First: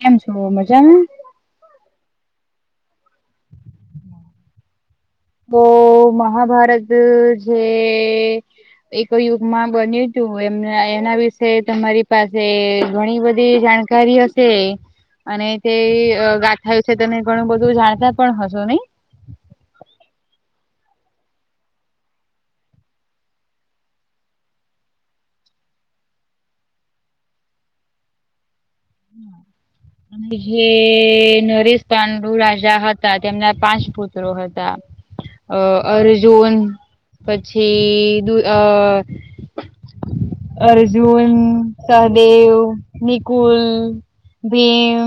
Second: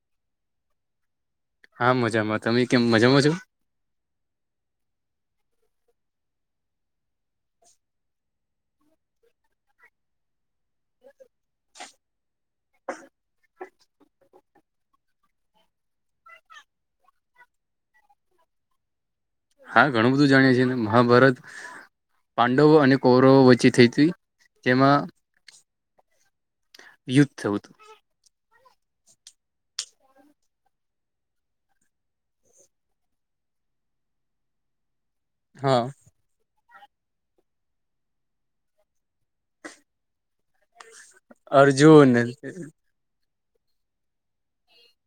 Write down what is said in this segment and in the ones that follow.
કેમ છો મજામા હા મજામાં તમે કેમ મજામાં છો તો મહાભારત જે એક યુગ માં બન્યું તું એમ એના વિશે તમારી પાસે ઘણી બધી જાણકાર કાર હશે અને તે ગાથાયું છે તને ઘણું બધું જાણતા પણ હશો નઈ હા ઘણું બધું જાણીએ છીએ મહાભારત પાંડવો અને કૌરવો વચ્ચે થઈ તી જેમાં યુદ્ધ થયું હતું અને જે નરેશ પાંડુ રાજા હતા તેમના પાંચ પુત્રો હતા અ હા અર્જુન પછી દ અ અર્જુન અર્જુન સહદેવ નિકુલ ભીમ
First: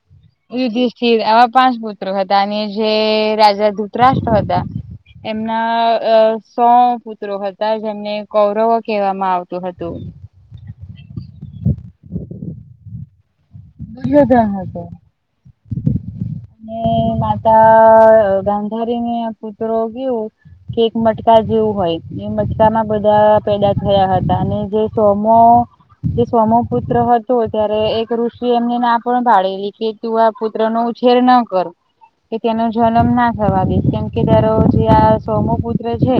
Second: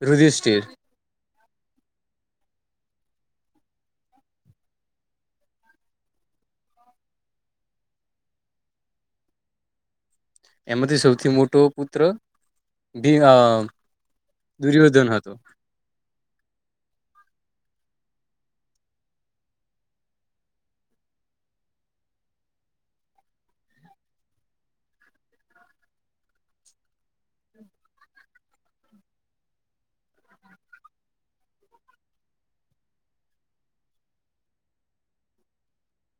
યુધિષ્ઠિર યુધિરષ્ઠિર આવા પાંચ પુત્રો હતા અને જે રાજા ધૂતરાષ્ટ્ર હતા. એમના અ સો. પુત્રો હતા જેમને કૌરવો કહેવામાં આવતું હતું. એમાંથી સૌથી મોટો પુત્રી. દુર્યોધન હતો. અને માતા ગાંધારી ને પુત્રો ગું. કે એક મટકા જેવું હોય એ મટકામાં બધા પેદા થયા હતા અને જે ટોમો. જે સોમો પુત્ર હતો ત્યારે એક ઋષિ. તું એમને ના પણ ભાડેલી કે તું આ પુત્ર નો ઉછેર ના કર. કે તેનો જન્મ ના થવા દ કેમ કે તાર જે આ સોમુ પુત્ર છે.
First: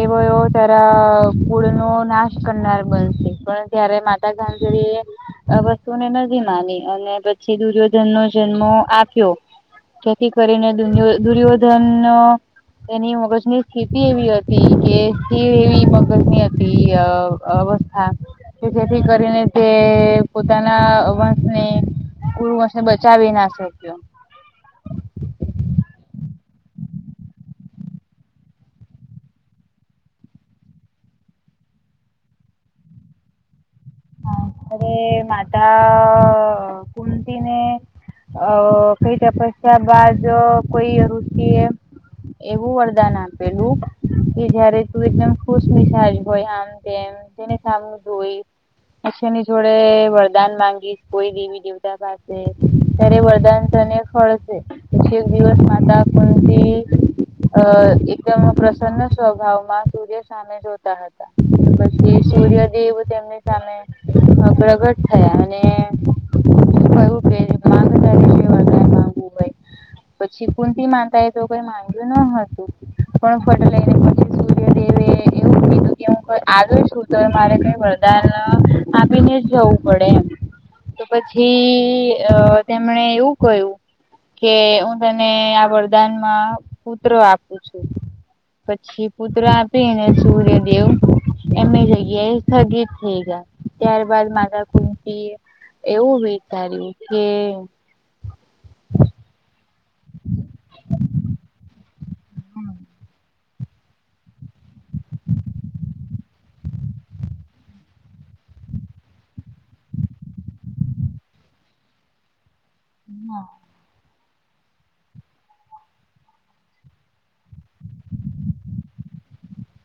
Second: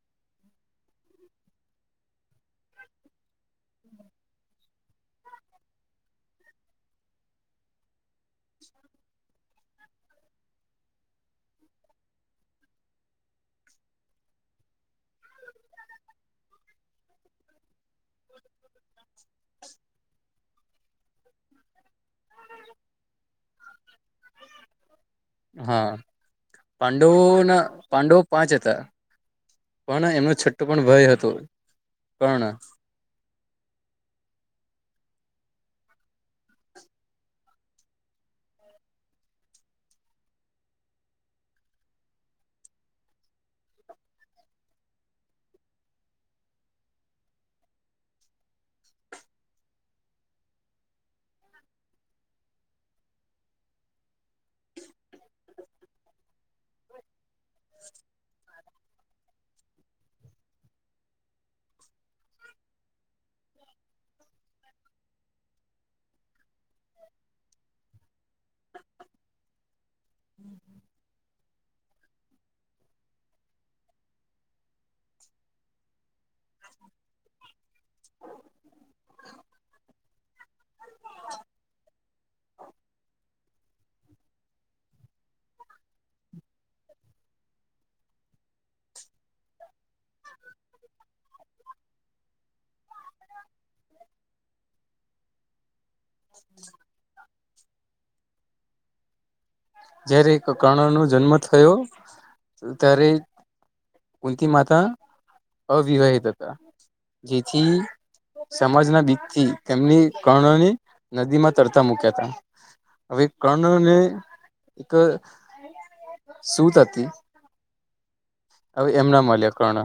એવો એ તારા કુળ નો નાશ કરનાર બનશે પણ. ત્યારે માતા ગાજરી. ને નથી માની અને પછી દુર્યોધન નો જન્મ આપ્યો. જેથી કરીને દુ દુર્યોધન નો. તેની મગજની સ્થિતિ એવી હતી કે સ્થિર એવી મગજની હતી. હા તો જેથી કરીને તે પોતાના વંશને. કુુંને બચાવી નાશે. હા પાંડવોના પાંડવો પાંચ હતા. પણ એમનો છઠ્ઠો પણ ભય હતો પણ. હા અરે માતા કમતી ને. અ કઈ તપસ્યા બાદ કોઈઋચિ એ. એવું વરદાન આપેલું કે જયારે તું એકદમ ખુશ મિસાાજ હોય આમ તેમ. તેને સામું ધોઈ. પછ એની જોડે વરદાન માંગીશ કોઈ દેવી દેવતા પાસે. ત્યારે વરદાન અને ફળશેી એક દિવસ માતા કતી. અ એકદમ પ્રસન સ્વભાવમાં સૂર્ય શાંત. જોતા હતા પછી સૂર્યદેવ તેમને. પ્રગટ થયા અને કું કે. જે વરદાન માંગવું હોય. [inaudible] પછી કુંતી માનતા એ તો કઈ માંન્યું ન હતું પણ ફટેલા. સર્ય દેવે એવું કીધું કે હું આ છું તો મારે કઈ. વરદાન [inaudible] આપીને જવું પડે એમ. તો પછી અ તેમને એવું કહું. કે હું તને આ વરદાનમાં પુત્ર આપું છું. પછી પુત્ર આપીને સૂર્યદેવ એમે જગ્યા એ થ. થઈ ગયા ત્યારબાદ મારા કુંતી એવું વિચાર્યું કે. જયારે એક કર્ણ નો જન્મ થયો ત્યારે. કુંંત માતા અવિવાહિત હતા જેથી. સમાજના બીકથી તેમની કર્ણની નદીમાં તરતા મુક્યા હતા. હવે કર્ણને એક સુત હતી. હવે એમ ના મળ્યા કર્ણ.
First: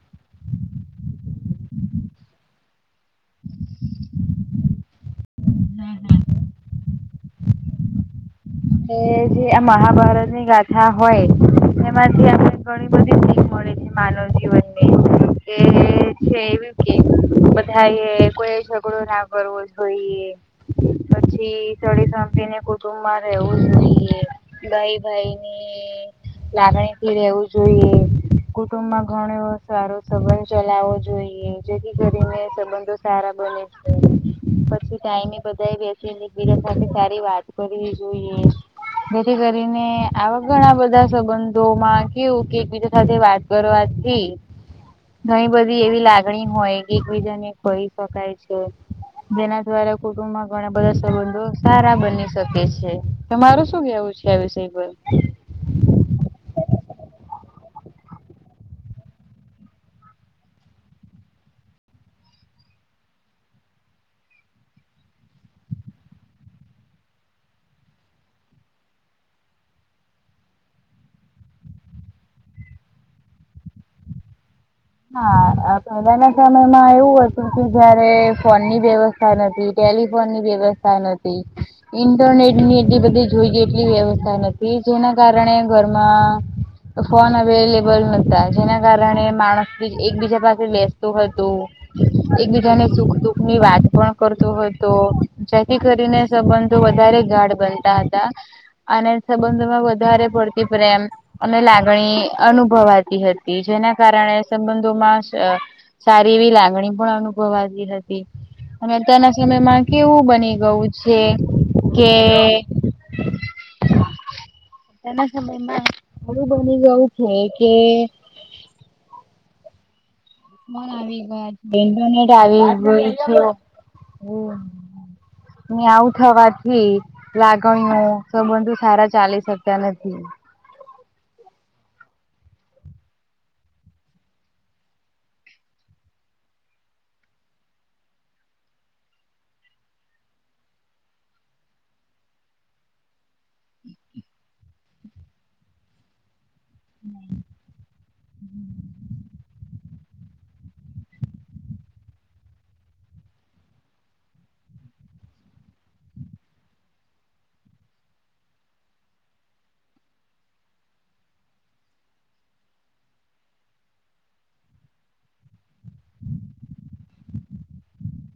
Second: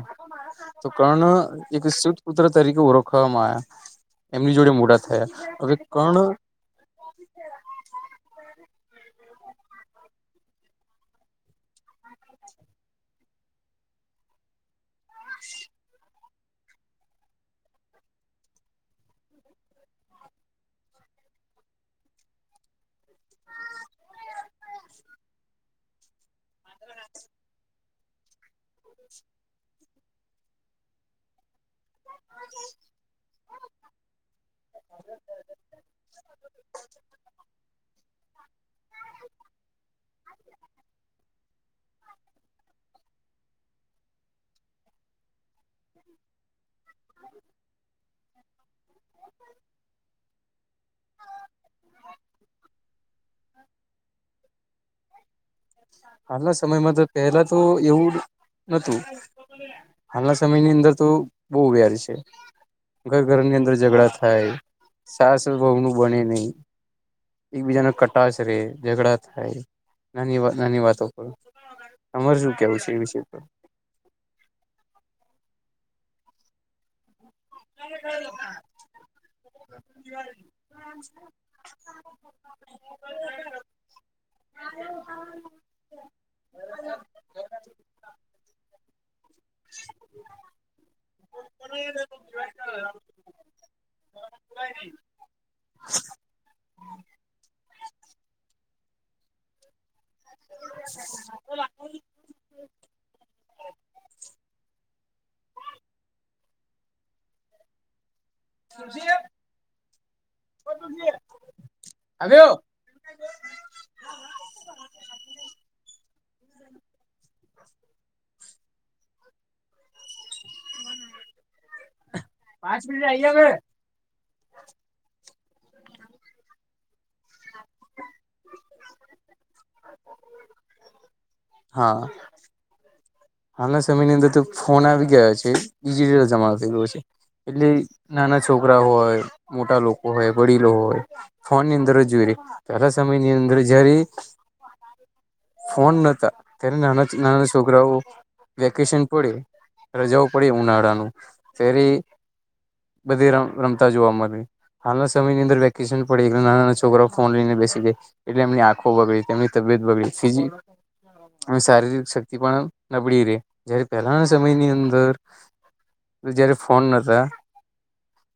તો કર્ણ એક સુત પુત્ર તરીકે ઓળખવામાં આવ્યા એમની જોડે મોડા થયા. હવે કણ. એ જે આ મહાભારતની ગાથા હોય એમાંથી આપણે. ઘણી બધી ભીક મળે છે માનવ જીવનને કે. એવી કે બધા એ કોઈ ઝઘડો ના કરવો જોઈએ. પછી સળે સાંંતીને કુટુંબ માં. એવું જ નહી ગાઈ ભાઈ ની લાગણી થી રહેેવું જોઈએ કુટુંબ માં ઘણો એવો સારું સંબંધ ચલાવવો જોઈએ જેથી કરીને સંબંધો સારા બને છે. પછી ટાઈમે બધા બેસી બીડા સાથે સારી વાત કરવી જોઈએ જેથી કરીને આવા ઘણા બધા સંબંધોમાં કેવું કે એકબીજા સાથે વાત કરવાથી ઘણી બધી એવી લાગણી હોય કે એકબીજા ને કહી શકાય છે જેના દ્વારા કુટુંબમાં ઘણા બધા સંબંધો સારા બની શકે છે તમાર શું કેવું છે આ વિષય પર હાલના સમયમાં તો પેલા તો એવું નતું હાલના સમયની અંદર તો બહ વ્યારી છે ઘર ઘરની અંદર ઝઘડા થાય સાસ વહુ નું બને નહી એકબીજા ને કટાશ રે ઝઘડા થાય નાની વા નાની વાતો પર તમારે શું કેવું છે એ વિષય પર. હા આ પહેલાના સમયમાં એવું હતું જયારે ફોનની વ્યવસ્થા નથી ટેલિફોનની વ્યવસ્થા નથી ઇન્ટરનેટ ની એટલી બધી જોઈ એટલી વ્યવસ્થા નથી જેના કારણે ઘરમાં ફોન અવેલેબલ નતા જેના કારણે માણસ એકબીજા પાસે બેસતું હતું એકબીજાને સુખ દુખ ની વાત પણ કરત હોય તો જેથી કરીને સંબંધો વધારે ગાઢ બનતા હતા અને સંબંધોમાં વા વધારે પડતી પ્રેમ અને લાગણી અનુભવાતી હતી જેના કારણે સંબંધોમાં સારી એવી લાગણી પણ અનુભવાતી હતી અને અત્યારના સમયમાં કેવું બની ગયું છે કે [inaudible] અત્યના સમયમાં હરું બની ગવું છે કે કોન આવી ગયા [unintelligible] આવી ગય હમ્મ ને આવું થવાથી લાગણીઓ સબંધો સારા ચાલી શક્તા નથી હા હાલના સમયની અંદર તો ફોન આવી ગયા છે ડિજિટલ જમા થ ગયો છે એટલે નાના છોકરા હોય મોટા લોકો હોય વડીલો હોય ફોન ની અંદર જોઈરી પેલા સમયની અંદર જયારે ફોન નતા ત્યારે નાના નાના છોકરાઓ વેકેશન પડી રજા પડી ઉનાળાનું ફરી બધી ર રમતા જોવા મણે હાલના સમયની અંદર વેકેશન પડી ગયું નાના નાના છોકરા ફોન લઈને બેસી દે એટલે એમની આંખો બગડી એમની તબિયત બગડીજી એ શારીરિક શક્તિ પણ નબળી રે જયારે પહેલાના સમયની અંદર જયારે ફોન નતા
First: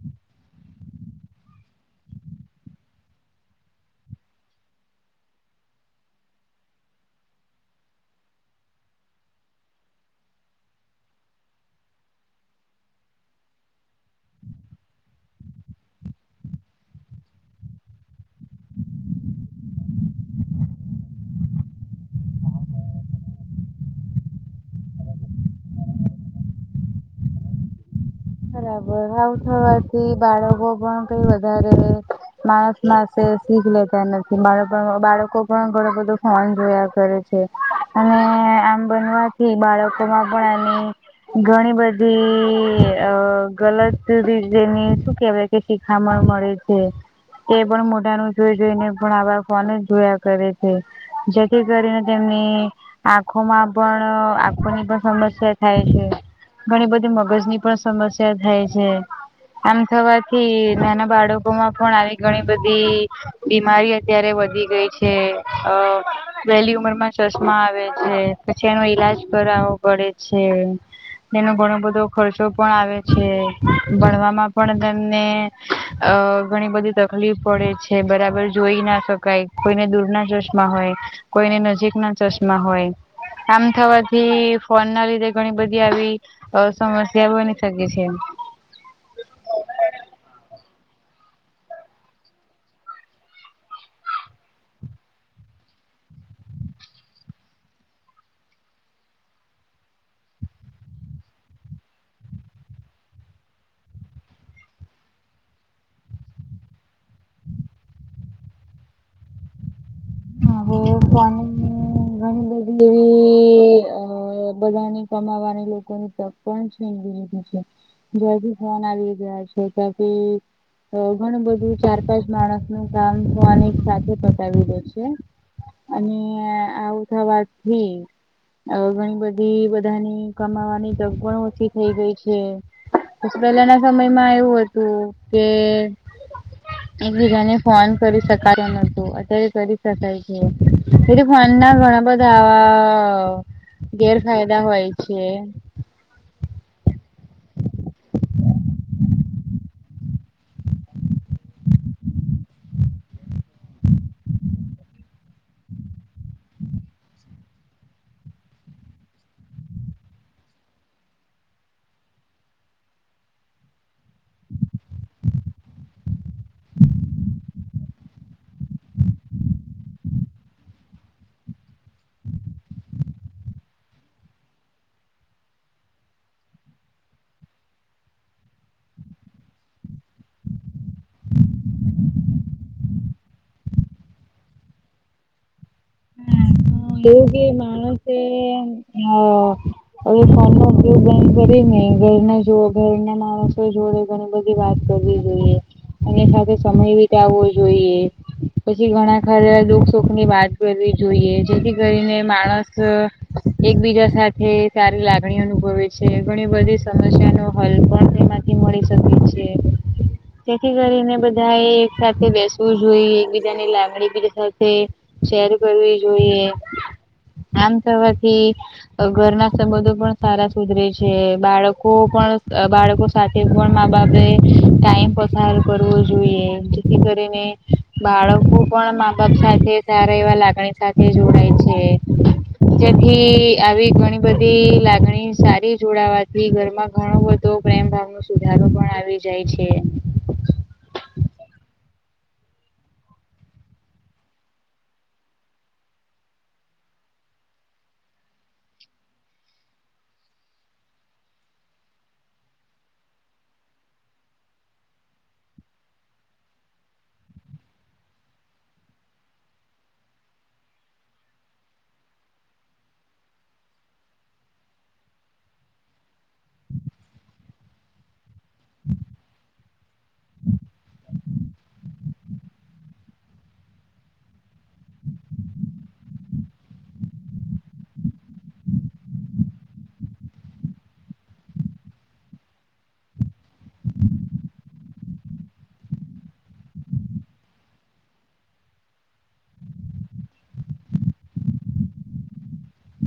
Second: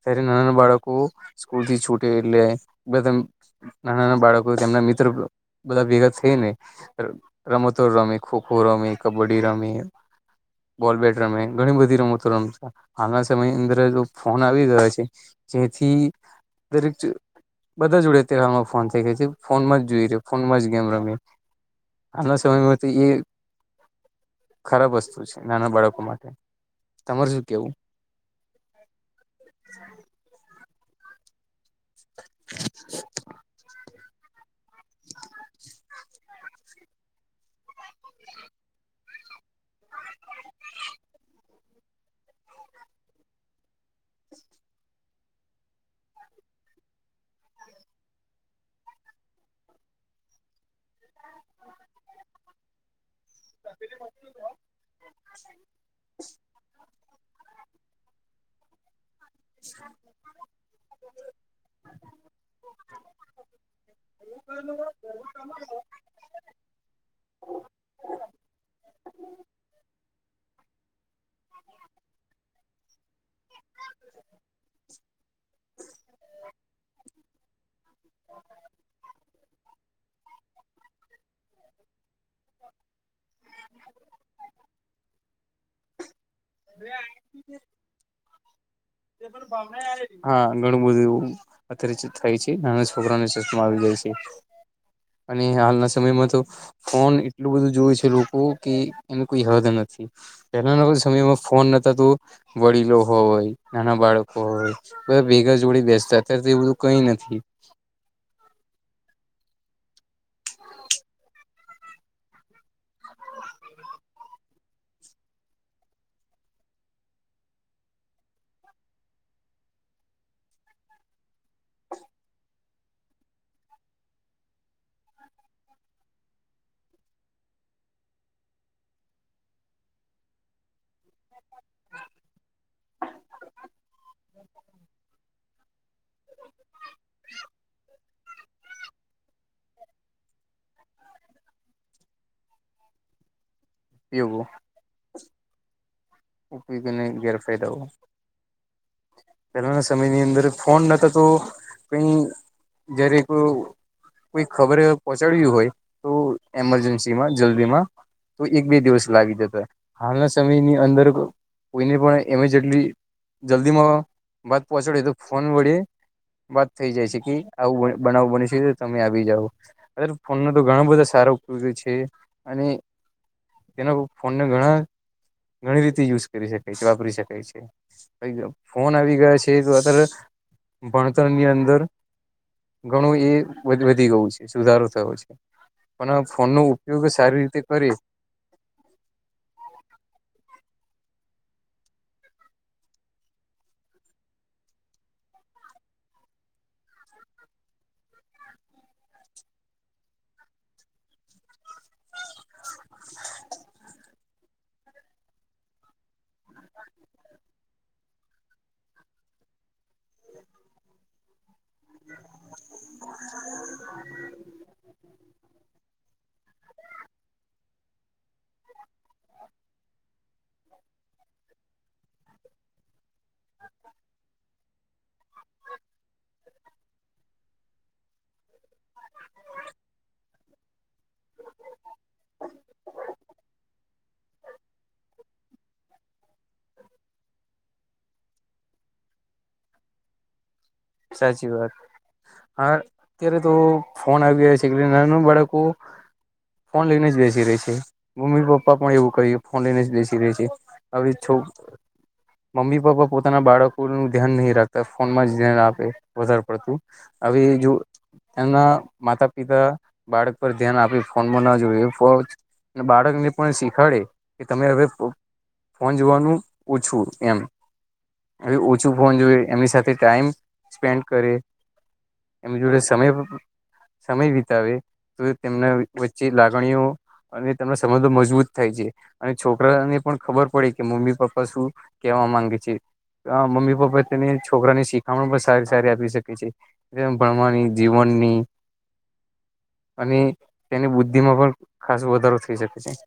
ત્યારે નાના ના બાળકો સ્કૂલથી છુટી એટલે બ નાના નાના બાળકો તેમના મિત્ર બધા ભેગા થઈ ને રમતો રમી ખોખો રમી કબડ્ડી રમી બોલ બેટ રમે ઘણી બધી રમતો રમતા હાલના સમયની અંદર ફોન આવી ગયો છે જેથી દરેક બધા જોડે તમાં ફોન થઇ ગયા છે ફોનમાં જ જોઈ ર ફોનમાં જ ગેમ રમ આના સમય માંથી ઈ ખરાબ વસ્તુ છે નાના બાળકો માટે તમાર શું કેવું બરાબર આવું થવાથી બાળકો પણ કઈ વધારે માણસ માસે શીખ લેતા નથી બાળ બાળકો પણ ઘણો બધો ફોન જોયા કરે અને આમ બનવાથી બાળકો માં પણ આની ઘણી બધી. અ ગલત રીતેની શું કેવાય કે શીખામણ મળે છે. એ પણ મોટા ન જોઈ જોઈને પણ આવા ફોન જોયા કરે છે. જેથી કરીને તેમને આંખોમાં પણ આંખોની પણ સમસ્યા થાય છે ઘણી બધી મગજ ની પણ સમસ્યા થાય છે. આમ થવાથી નાના બાળકો માં પણ આવી ઘણી બધી. બીમારી અત્યારે વધી ગઈ છે અ વહેલી ઉંમર માં ચસમા આવે છે પછી એનો ઈલાજ કરાવવો પડે છે. તેનો ઘણો બધો ખર્ચો પણ ભણવામાં પણ તને ઘણી બધી તકલીફ પડે છે બરાબર જોઈ ના શકાય કોઈને દૂર ના ચશમાં હોય. કોઈને નજીક ના ચશ્મા હોય કમ થવાથી ફોન ના લીધે ઘણી બધી આવી. અ સમસ્યા બની શકે છે. હા ઘણું બધું એવું. અતિરિચિત થાય છે નાના છોકરાનેસ્માં આવી જાય છે. અને હાલના સમયમાં તો. ફોન એટલું બધું જોય છે લોકો કે એનું કોઈ હદ નથી. પહેલાના કો સમયમાં ફોન નતા તો વળીલો હોય. નાના બાળકો હોય બધ ભેગા જોડીે બેસતા અત્યારે તો એ બધું કઈ નથી. હા ઘણી બધી એવી અ બધાને કમાવાની લોકોની તક પણ છીન દીધી છે. જ્યાથી ફોન આવી ગયા છે ત્યાંથી તો ઘણું બધું ચાર પાંચ માણસ ન કામ હું આ સાથે પતાવી દઉ છ. અને આવું થવાથી. અ ઘણી બધી બધાની કમાવાની તગ પણ થઈ ગઈ છે પછી પહેલાના સમયમાં એવું હતું કેન એકબીજાને ફોન કરી શકાય્યો નતું અત્યારે કરી થાય છે એ ફ ના ગણા બધાવા ઉપયોગો ગેરફાયદા હોય છે. ઉપવીગને ગેરફેદઓ. પહેલાના સમયની અંદર ફોન નતા તો કઈ [unintelligible] કોઈ ખબર પહોંચાડ્યું હોય તો એમરજન્સીમાં જલ્દીમાં. તો એક બે દિવસ લાગી જતો હો હાલના સમયની અંદર કોઈને પણ એમે જેટલી જલ્દીમાં વાત પહોંચાડી તો ફોન વળે વાત થઈ જાય છે કે આવું બનાવું બને છે તો તમે આવી જાવ. અ ફોન ન તો ઘણા બધા સારો ઉપયોગ છે અને તેના ફોનને ઘણા ઘણી રીતે યુઝ કરી શકાય છે વાપરી શકાય છે. ફોન આવી ગયા છે તો અત્યારે ભણતર ની અંદર ઘણું એ વધી ગયું છે સુધારો થયો છે પણ આ ફોનનો ઉપયોગ એવું સારી કે રીતે કરીએ માણસે હા. હવે ફોન નો ઉપયોગ કરી ને ઘર જો ઘરના માણસો જોડે. ઘણી બધી વાત કરવી જોઈએ અને સાથે સમય વિીતા આવવો જોઈએ. પછી ઘણા ખર દુઃખ સુખ ની વાત કરવી જોઈએ જેથી કરીને માણસ એકબીજા સાથે સારી લાગણી અનુભવે છે ઘણી બધી સમસ્યા નો હલ પણ તે મળી શકે છે. જેથી કરીને બધાએ એક સાથે બેસવું જોઈ એકબીજાની લંગણી બીજા સાથે શેર કરવી જોઈએ આમ કરવાવાથી ઘરના સંબંધો પણ સારા સુધરે છે બાળકો પણ બાળકો સાથે પણ મા બાપે ટાઈમ પસાર કરવો જોઈએ જેથી કરીને બાળકો પણ મા બાપ સાથે સારા એવા લાગણી સાથે જોડાય છે [inaudible] જેથી આવી ઘણી બધી લાગણી સારી જોડાવાથી ઘરમાં ઘણો બધો પ્રેમ ભાવ ન સુધારો પણ આવી જાય છે. સાચી વાત. હા અત્યારે તો ફોન આવી ગયા છેલે નાનું બાળકો ફોન લઈને જ બેસી રે છે મમ્મી પપ્પા પણ એવું કહી ફોન લઈને જ બેસી રે છે. આવી છો. મમ્મી પપ્પા પોતાના બાળકોનું ધ્યાન નહીં રાખતા ફોનમાં જ્યાન આપ વધારે પડતું આવી જો. તેના માતા પિતા બાળક પર ધ્યાન આપી ફોનમાં ના જોયએ ફોજ ને બાળક ને પણ શીખાડે કે તમે હવે ફોન જોવાનું ઓછું એમ એ ઓછું ફોન જોઈ એમની સાથે ટાઈમ સ્પેન્ડ કરે એમ જોડે સમય સમય વિતાવે તો તેમને વચ્ચે લાગણીઓ અને તેમ સંબંધો મજબૂત થાય છે અને છોકરાને પણ ખબર પડે કે મમ્મી પપ્પા શું કેવા માંગે છે આ મમ્મી પપ્પા તેને છોકરાની શીખામણ બ સારી સારી આપી શકે છે જે ભણવાની જીવનની અને તેની બુદ્ધિ માં પણ ખાસો વધારો થઈ શકે છે.